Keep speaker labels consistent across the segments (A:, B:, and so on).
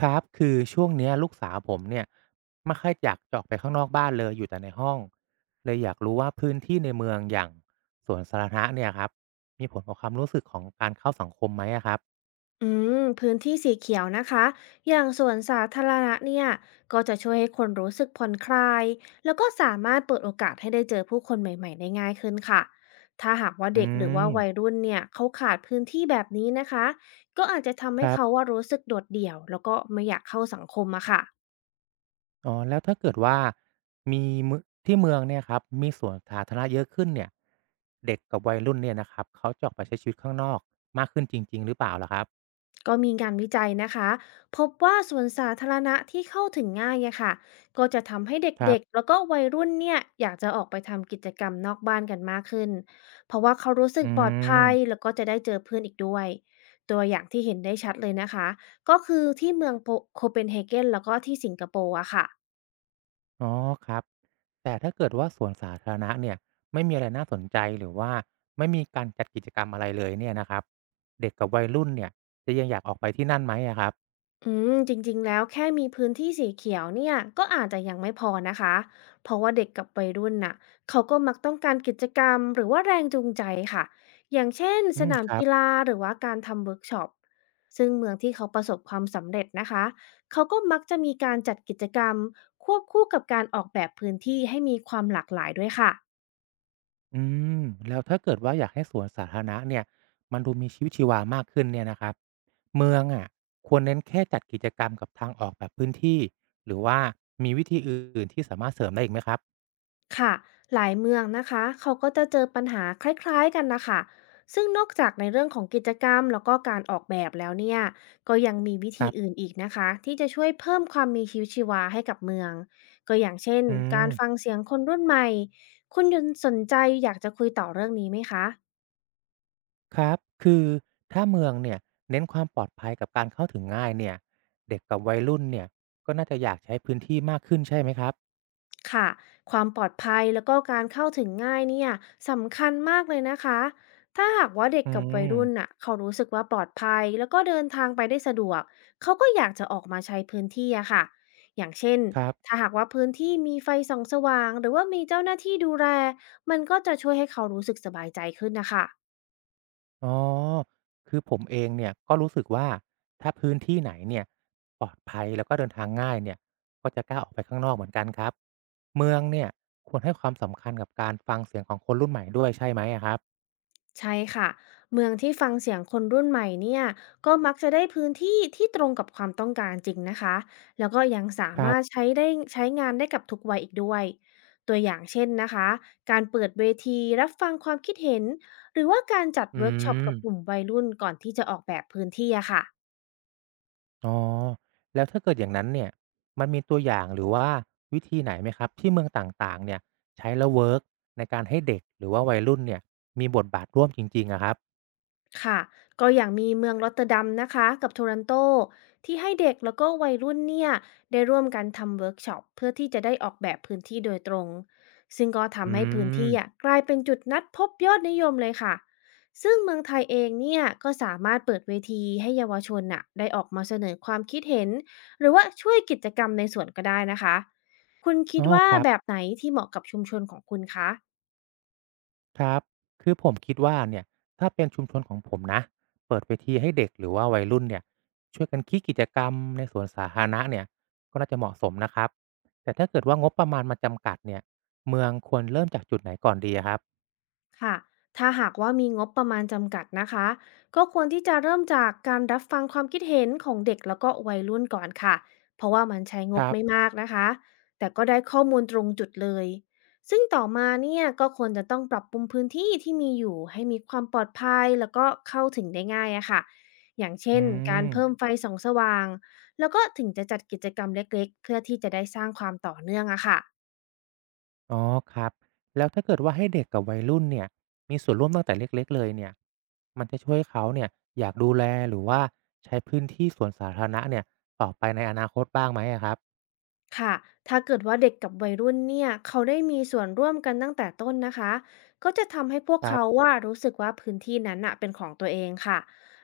A: ครับคือช่วงเนี้ยลูกสาวผมเนี่ยไม่ค่อยอยากจะออกไปข้างนอกบ้านเลยอยู่แต่ในห้องเลยอยากรู้ว่าพื้นที่ในเมืองอย่างสวนสาธารณะเนี่ยครับมีผลต่อความรู้สึกของการเข้าสังคมไหมอะครับ
B: อืมพื้นที่สีเขียวนะคะอย่างสวนสาธารณะเนี่ยก็จะช่วยให้คนรู้สึกผ่อนคลายแล้วก็สามารถเปิดโอกาสให้ได้เจอผู้คนใหม่ๆได้ง่ายขึ้นค่ะถ้าหากว่า
A: อื
B: เด็กหรือ
A: ม
B: ว่าวัยรุ่นเนี่ยเขาขาดพื้นที่แบบนี้นะคะก็อาจจะทำ
A: ค
B: ให้
A: รั
B: เขาว่า
A: บ
B: รู้สึกโดดเดี่ยวแล้วก็ไม่อยากเข้าสังคมอะค่ะ
A: อ๋อแล้วถ้าเกิดว่ามีมืที่เมืองเนี่ยครับมีสวนสาธารณะเยอะขึ้นเนี่ยเด็กกับวัยรุ่นเนี่ยนะครับเขาจะออกไปใช้ชีวิตข้างนอกมากขึ้นจริงๆหรือเปล่าล่ะครับ
B: ก็มีงานวิจัยนะคะพบว่าสวนสาธารณะที่เข้าถึงง่ายอะค่ะก็จะทำให้เ
A: ครั
B: ด็กๆ
A: บ
B: แล้วก็วัยรุ่นเนี่ยอยากจะออกไปทำกิจกรรมนอกบ้านกันมากขึ้นเพราะว่าเขารู้สึ
A: อื
B: กปลอดภัย
A: ม
B: แล้วก็จะได้เจอเพื่อนอีกด้วยตัวอย่างที่เห็นได้ชัดเลยนะคะก็คือที่เมืองโคเปนเฮเกนแล้วก็ที่สิงคโปร์อะค่ะ
A: อ๋อครับแต่ถ้าเกิดว่าสวนสาธารณะเนี่ยไม่มีอะไรน่าสนใจหรือว่าไม่มีการจัดกิจกรรมอะไรเลยเนี่ยนะครับเด็กกับวัยรุ่นเนี่ยจะยังอยากออกไปที่นั่นไหมอะครับ
B: อืมจริงๆ แล้วแค่มีพื้นที่สีเขียวเนี่ยก็อาจจะยังไม่พอนะคะเพราะว่าเด็กกับวัยรุ่นน่ะเขาก็มักต้องการกิจกรรมหรือว่าแรงจูงใจค่ะอย่างเช่น
A: อื
B: ส
A: ม
B: นาม
A: ครับ
B: กีฬาหรือว่าการทำเวิร์กช็อปซึ่งเมืองที่เขาประสบความสำเร็จนะคะเขาก็มักจะมีการจัดกิจกรรมควบคู่กับการออกแบบพื้นที่ให้มีความหลากหลายด้วยค่ะ
A: อืมแล้วถ้าเกิดว่าอยากให้สวนสาธารณะเนี่ยมันดูมีชีวิตชีวามากขึ้นเนี่ยนะครับเมืองอะควรเน้นแค่จัดกิจกรรมกับทางออกแบบพื้นที่หรือว่ามีวิธีอื่นๆที่สามารถเสริมได้อีกไหมครับ
B: ค่ะหลายเมืองนะคะเขาก็จะเจอปัญหาคล้ายๆกันนะคะซึ่งนอกจากในเรื่องของกิจกรรมแล้วก็การออกแบบแล้วเนี่ยก็ยังมีวิ
A: ค
B: ธี
A: รั
B: อื่น
A: บ
B: อีกนะคะที่จะช่วยเพิ่มความมีชีวิตชีวาให้กับเมืองก็อย่างเช่น
A: อื
B: กา
A: ม
B: รฟังเสียงคนรุ่นใหม่คุณยนสนใจอยากจะคุยต่อเรื่องนี้ไหมคะ
A: ครับคือถ้าเมืองเนี่ยเน้นความปลอดภัยกับการเข้าถึงง่ายเนี่ยเด็กกับวัยรุ่นเนี่ยก็น่าจะอยากใช้พื้นที่มากขึ้นใช่ไหมครับ
B: ค่ะความปลอดภัยแล้วก็การเข้าถึงง่ายเนี่ยสำคัญมากเลยนะคะ ถ้าหากว่าเด็ก
A: อื
B: กับวัยรุ่น
A: ม
B: น่ะเขารู้สึกว่าปลอดภัยแล้วก็เดินทางไปได้สะดวกเขาก็อยากจะออกมาใช้พื้นที่อะค่ะ อย่างเช่น
A: ครั
B: ถ้า
A: บ
B: หากว่าพื้นที่มีไฟส่องสว่างหรือว่ามีเจ้าหน้าที่ดูแลมันก็จะช่วยให้เขารู้สึกสบายใจขึ้นนะคะ
A: อ๋อคือผมเองเนี่ยก็รู้สึกว่าถ้าพื้นที่ไหนเนี่ยปลอดภัยแล้วก็เดินทางง่ายเนี่ยก็จะกล้าออกไปข้างนอกเหมือนกันครับเมืองเนี่ยควรให้ความสำคัญกับการฟังเสียงของคนรุ่นใหม่ด้วยใช่ไหมอะครับ
B: ใช่ค่ะเมืองที่ฟังเสียงคนรุ่นใหม่เนี่ยก็มักจะได้พื้นที่ที่ตรงกับความต้องการจริงนะคะแล้วก็ยังสา
A: ครั
B: มา
A: บ
B: รถใช้ได้ใช้งานได้กับทุกวัยอีกด้วยตัวอย่างเช่นนะคะการเปิดเวทีรับฟังความคิดเห็นหรือว่าการจัด
A: อื
B: เวิร์กช็อปกับกลุ่ม
A: ม
B: วัยรุ่นก่อนที่จะออกแบบพื้นที่อะค่ะ
A: อ๋อแล้วถ้าเกิดอย่างนั้นเนี่ยมันมีตัวอย่างหรือว่าวิธีไหนไหมครับที่เมืองต่างๆเนี่ยใช้แล้วเวิร์กในการให้เด็กหรือว่าวัยรุ่นเนี่ยมีบทบาทร่วมจริงๆอะครับ
B: ค่ะก็อย่างมีเมืองรอตเตอร์ดัมนะคะกับโทรอนโตที่ให้เด็กแล้วก็วัยรุ่นเนี่ยได้ร่วมกันทำเวิร์กช็อปเพื่อที่จะได้ออกแบบพื้นที่โดยตรงซึ่งก็
A: อื
B: ทำให้พื้น
A: ม
B: ที่อ่ะกลายเป็นจุดนัดพบยอดนิยมเลยค่ะซึ่งเมืองไทยเองเนี่ยก็สามารถเปิดเวทีให้เยาวชนน่ะได้ออกมาเสนอความคิดเห็นหรือว่าช่วยกิจกรรมในส่วนก็ได้นะคะคุณคิ
A: อ๋อ
B: ดว่า
A: ครับ
B: แบบไหนที่เหมาะกับชุมชนของคุณคะ
A: ครับคือผมคิดว่าเนี่ยถ้าเป็นชุมชนของผมนะเปิดเวทีให้เด็กหรือว่าวัยรุ่นเนี่ยช่วยกันคิดกิจกรรมในสวนสาธารณะเนี่ยก็น่าจะเหมาะสมนะครับแต่ถ้าเกิดว่างบประมาณมันจำกัดเนี่ยเมืองควรเริ่มจากจุดไหนก่อนดีอะครับ
B: ค่ะถ้าหากว่ามีงบประมาณจำกัดนะคะก็ควรที่จะเริ่มจากการรับฟังความคิดเห็นของเด็กแล้วก็วัยรุ่นก่อนค่ะเพราะว่ามันใช้ง
A: ค
B: บ
A: รับ
B: ไม่มากนะคะแต่ก็ได้ข้อมูลตรงจุดเลยซึ่งต่อมาเนี่ยก็ควรจะต้องปรับปรุงพื้นที่ที่มีอยู่ให้มีความปลอดภัยแล้วก็เข้าถึงได้ง่ายอะค่ะอย่างเช่
A: อื
B: นการ
A: ม
B: เพิ่มไฟส่องสว่างแล้วก็ถึงจะจัดกิจกรรมเล็กๆเพื่อที่จะได้สร้างความต่อเนื่องอะค่ะ
A: อ๋อครับแล้วถ้าเกิดว่าให้เด็กกับวัยรุ่นเนี่ยมีส่วนร่วมตั้งแต่เล็กๆเลยเนี่ยมันจะช่วยเขาเนี่ยอยากดูแลหรือว่าใช้พื้นที่สวนสาธารณะเนี่ยต่อไปในอนาคตบ้างไหมอะครับ
B: ค่ะถ้าเกิดว่าเด็กกับวัยรุ่นเนี่ยเขาได้มีส่วนร่วมกันตั้งแต่ต้นนะคะก็จะทำให้พวก
A: ครั
B: เขา
A: บ
B: ว่ารู้สึกว่าพื้นที่นั้นน่ะเป็นของตัวเองค่ะ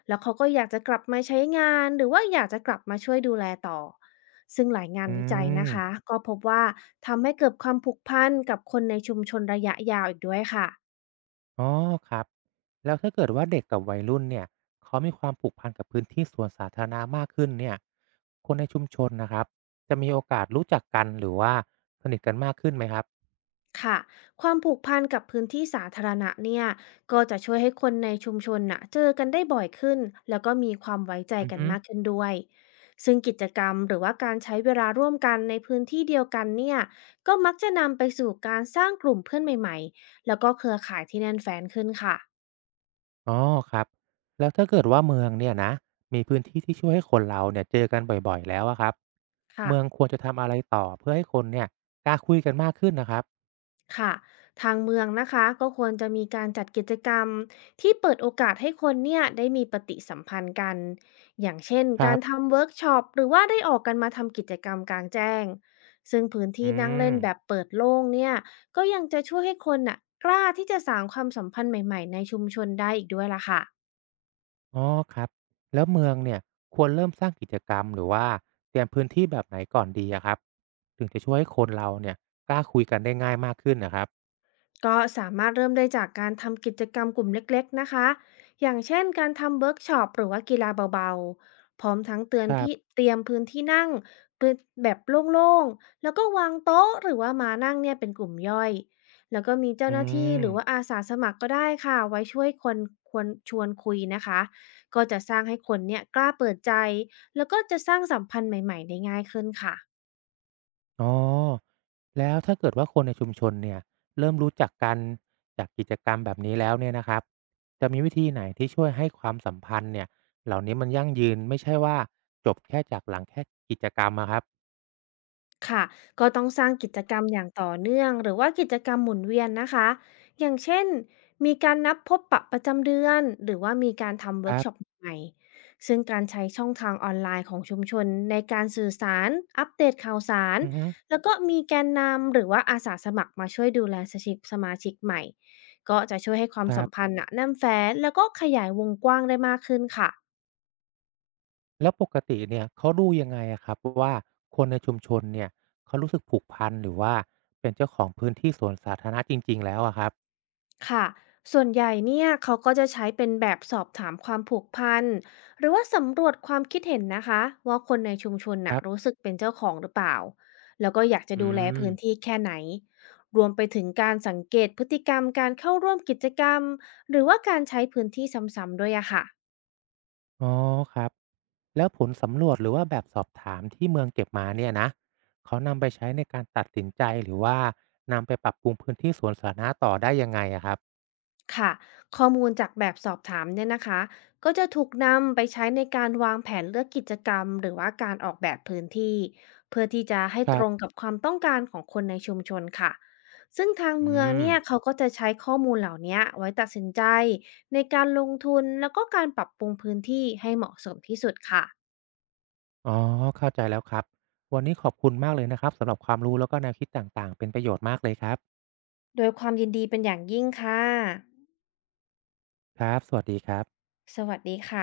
B: แล้วเขาก็อยากจะกลับมาใช้งานหรือว่าอยากจะกลับมาช่วยดูแลต่อซึ่งหลายงาน
A: อื
B: วิจัยนะ
A: ม
B: คะก็พบว่าทำให้เกิดความผูกพันกับคนในชุมชนระยะยาวอีกด้วยค่ะ
A: อ๋อครับแล้วถ้าเกิดว่าเด็กกับวัยรุ่นเนี่ยเขามีความผูกพันกับพื้นที่สวนสาธารณะมากขึ้นเนี่ยคนในชุมชนนะครับจะมีโอกาสรู้จักกันหรือว่าสนิทกันมากขึ้นไหมครับ
B: ค่ะความผูกพันกับพื้นที่สาธารณะเนี่ยก็จะช่วยให้คนในชุมชนน่ะเจอกันได้บ่อยขึ้นแล้วก็มีความไว้ใจ
A: อือ
B: กัน
A: ฮึ
B: มากขึ้นด้วยซึ่งกิจกรรมหรือว่าการใช้เวลาร่วมกันในพื้นที่เดียวกันเนี่ยก็มักจะนำไปสู่การสร้างกลุ่มเพื่อนใหม่ๆแล้วก็เครือข่ายที่แน่นแฟ้นขึ้นค่ะ
A: อ๋อครับแล้วถ้าเกิดว่าเมืองเนี่ยนะมีพื้นที่ที่ช่วยให้คนเราเนี่ยเจอกันบ่อยๆแล้วอะครับ
B: ค่ะ
A: เมืองควรจะทำอะไรต่อเพื่อให้คนเนี่ยกล้าคุยกันมากขึ้นนะครับ
B: ค่ะทางเมืองนะคะก็ควรจะมีการจัดกิจกรรมที่เปิดโอกาสให้คนเนี่ยได้มีปฏิสัมพันธ์กันอย่างเช่น
A: ครั
B: การ
A: บ
B: ทำเวิร์กช็อปหรือว่าได้ออกกันมาทำกิจกรรมกลางแจ้งซึ่งพื้น
A: อื
B: ที่นั่ง
A: ม
B: เล่นแบบเปิดโล่งเนี่ยก็ยังจะช่วยให้คนน่ะกล้าที่จะสร้างความสัมพันธ์ใหม่ๆในชุมชนได้อีกด้วยล่ะค่ะ
A: อ๋อครับแล้วเมืองเนี่ยควรเริ่มสร้างกิจกรรมหรือว่าเตรียมพื้นที่แบบไหนก่อนดีอะครับถึงจะช่วยให้คนเราเนี่ยกล้าคุยกันได้ง่ายมากขึ้นนะครับ
B: ก็สามารถเริ่มได้จากการทำกิจกรรมกลุ่มเล็กๆนะคะอย่างเช่นการทำเวิร์กช็อปหรือว่ากีฬาเบาๆพร้อมทั้งเตือน
A: ครั
B: พี่
A: บ
B: เตรียมพื้นที่นั่งพื้นแบบโล่งๆแล้วก็วางโต๊ะหรือว่ามานั่งเนี่ยเป็นกลุ่มย่อยแล้วก็มีเจ้า
A: อื
B: หน้าที่
A: ม
B: หรือว่าอาสาสมัครก็ได้ค่ะไว้ช่วยคนควรชวนคุยนะคะก็จะสร้างให้คนเนี่ยกล้าเปิดใจแล้วก็จะสร้างสัมพันธ์ใหม่ๆได้ง่ายขึ้นค่ะ
A: อ๋อแล้วถ้าเกิดว่าคนในชุมชนเนี่ยเริ่มรู้จักกันจากกิจกรรมแบบนี้แล้วเนี่ยนะครับจะมีวิธีไหนที่ช่วยให้ความสัมพันธ์เนี่ยเหล่านี้มันยั่งยืนไม่ใช่ว่าจบแค่จากหลังแค่กิจกรรมอะครับ
B: ค่ะก็ต้องสร้างกิจกรรมอย่างต่อเนื่องหรือว่ากิจกรรมหมุนเวียนนะคะอย่างเช่นมีการนับพบปะประจำเดือนหรือว่ามีการทำ
A: ค
B: เวิร์
A: รั
B: กช็อป
A: บ
B: ใหม่ซึ่งการใช้ช่องทางออนไลน์ของชุมชนในการสื่อสารอัปเดตข่าวสาร
A: อือฮึ
B: แล้วก็มีแกนนำหรือว่าอาสาสมัครมาช่วยดูแลสชิสมาชิกใหม่ก็จะช่วยให้ควา
A: ค
B: ม
A: รั
B: สัม
A: บ
B: พันธ์น่ะแน่นแฟ้นแล้วก็ขยายวงกว้างได้มากขึ้นค่ะ
A: แล้วปกติเนี่ยเขาดูยังไงอะครับว่าคนในชุมชนเนี่ยเขารู้สึกผูกพันหรือว่าเป็นเจ้าของพื้นที่สวนสาธารณะจริงๆแล้วอะครับ
B: ค่ะ ส่วนใหญ่เนี่ยเขาก็จะใช้เป็นแบบสอบถามความผูกพันหรือว่าสำรวจความคิดเห็นนะคะว่าคนในชุมชน
A: ค
B: น่ะ
A: รั
B: รู้
A: บ
B: สึกเป็นเจ้าของหรือเปล่าแล้วก็อยากจะ
A: อื
B: ดูแลพื้น
A: ม
B: ที่แค่ไหนรวมไปถึงการสังเกตพฤติกรรมการเข้าร่วมกิจกรรมหรือว่าการใช้พื้นที่ซ้ำๆด้วยอะค่ะ
A: อ๋อครับ แล้วผลสำรวจหรือว่าแบบสอบถามที่เมืองเก็บมาเนี่ยนะ เขานำไปใช้ในการตัดสินใจหรือว่านำไปปรับปรุงพื้นที่สวนสาธารณะต่อได้ยังไงอะครับ
B: ค่ะข้อมูลจากแบบสอบถามเนี่ยนะคะก็จะถูกนำไปใช้ในการวางแผนเลือกกิจกรรมหรือว่าการออกแบบพื้นที่เพื่อที่จะให้
A: ค
B: ต
A: รั
B: รง
A: บ
B: กับความต้องการของคนในชุมชนค่ะซึ่งทาง
A: อื
B: เมือง
A: ม
B: เนี่ยเขาก็จะใช้ข้อมูลเหล่านี้ไว้ตัดสินใจในการลงทุนแล้วก็การปรับปรุงพื้นที่ให้เหมาะสมที่สุดค่ะ
A: อ๋อเข้าใจแล้วครับ วันนี้ขอบคุณมากเลยนะครับสำหรับความรู้แล้วก็แนวคิดต่างๆ เป็นประโยชน์มากเลยครับ
B: โดยความยินดีเป็นอย่างยิ่งค่ะ
A: ครับสวัสดีครับ
B: สวัสดีค่ะ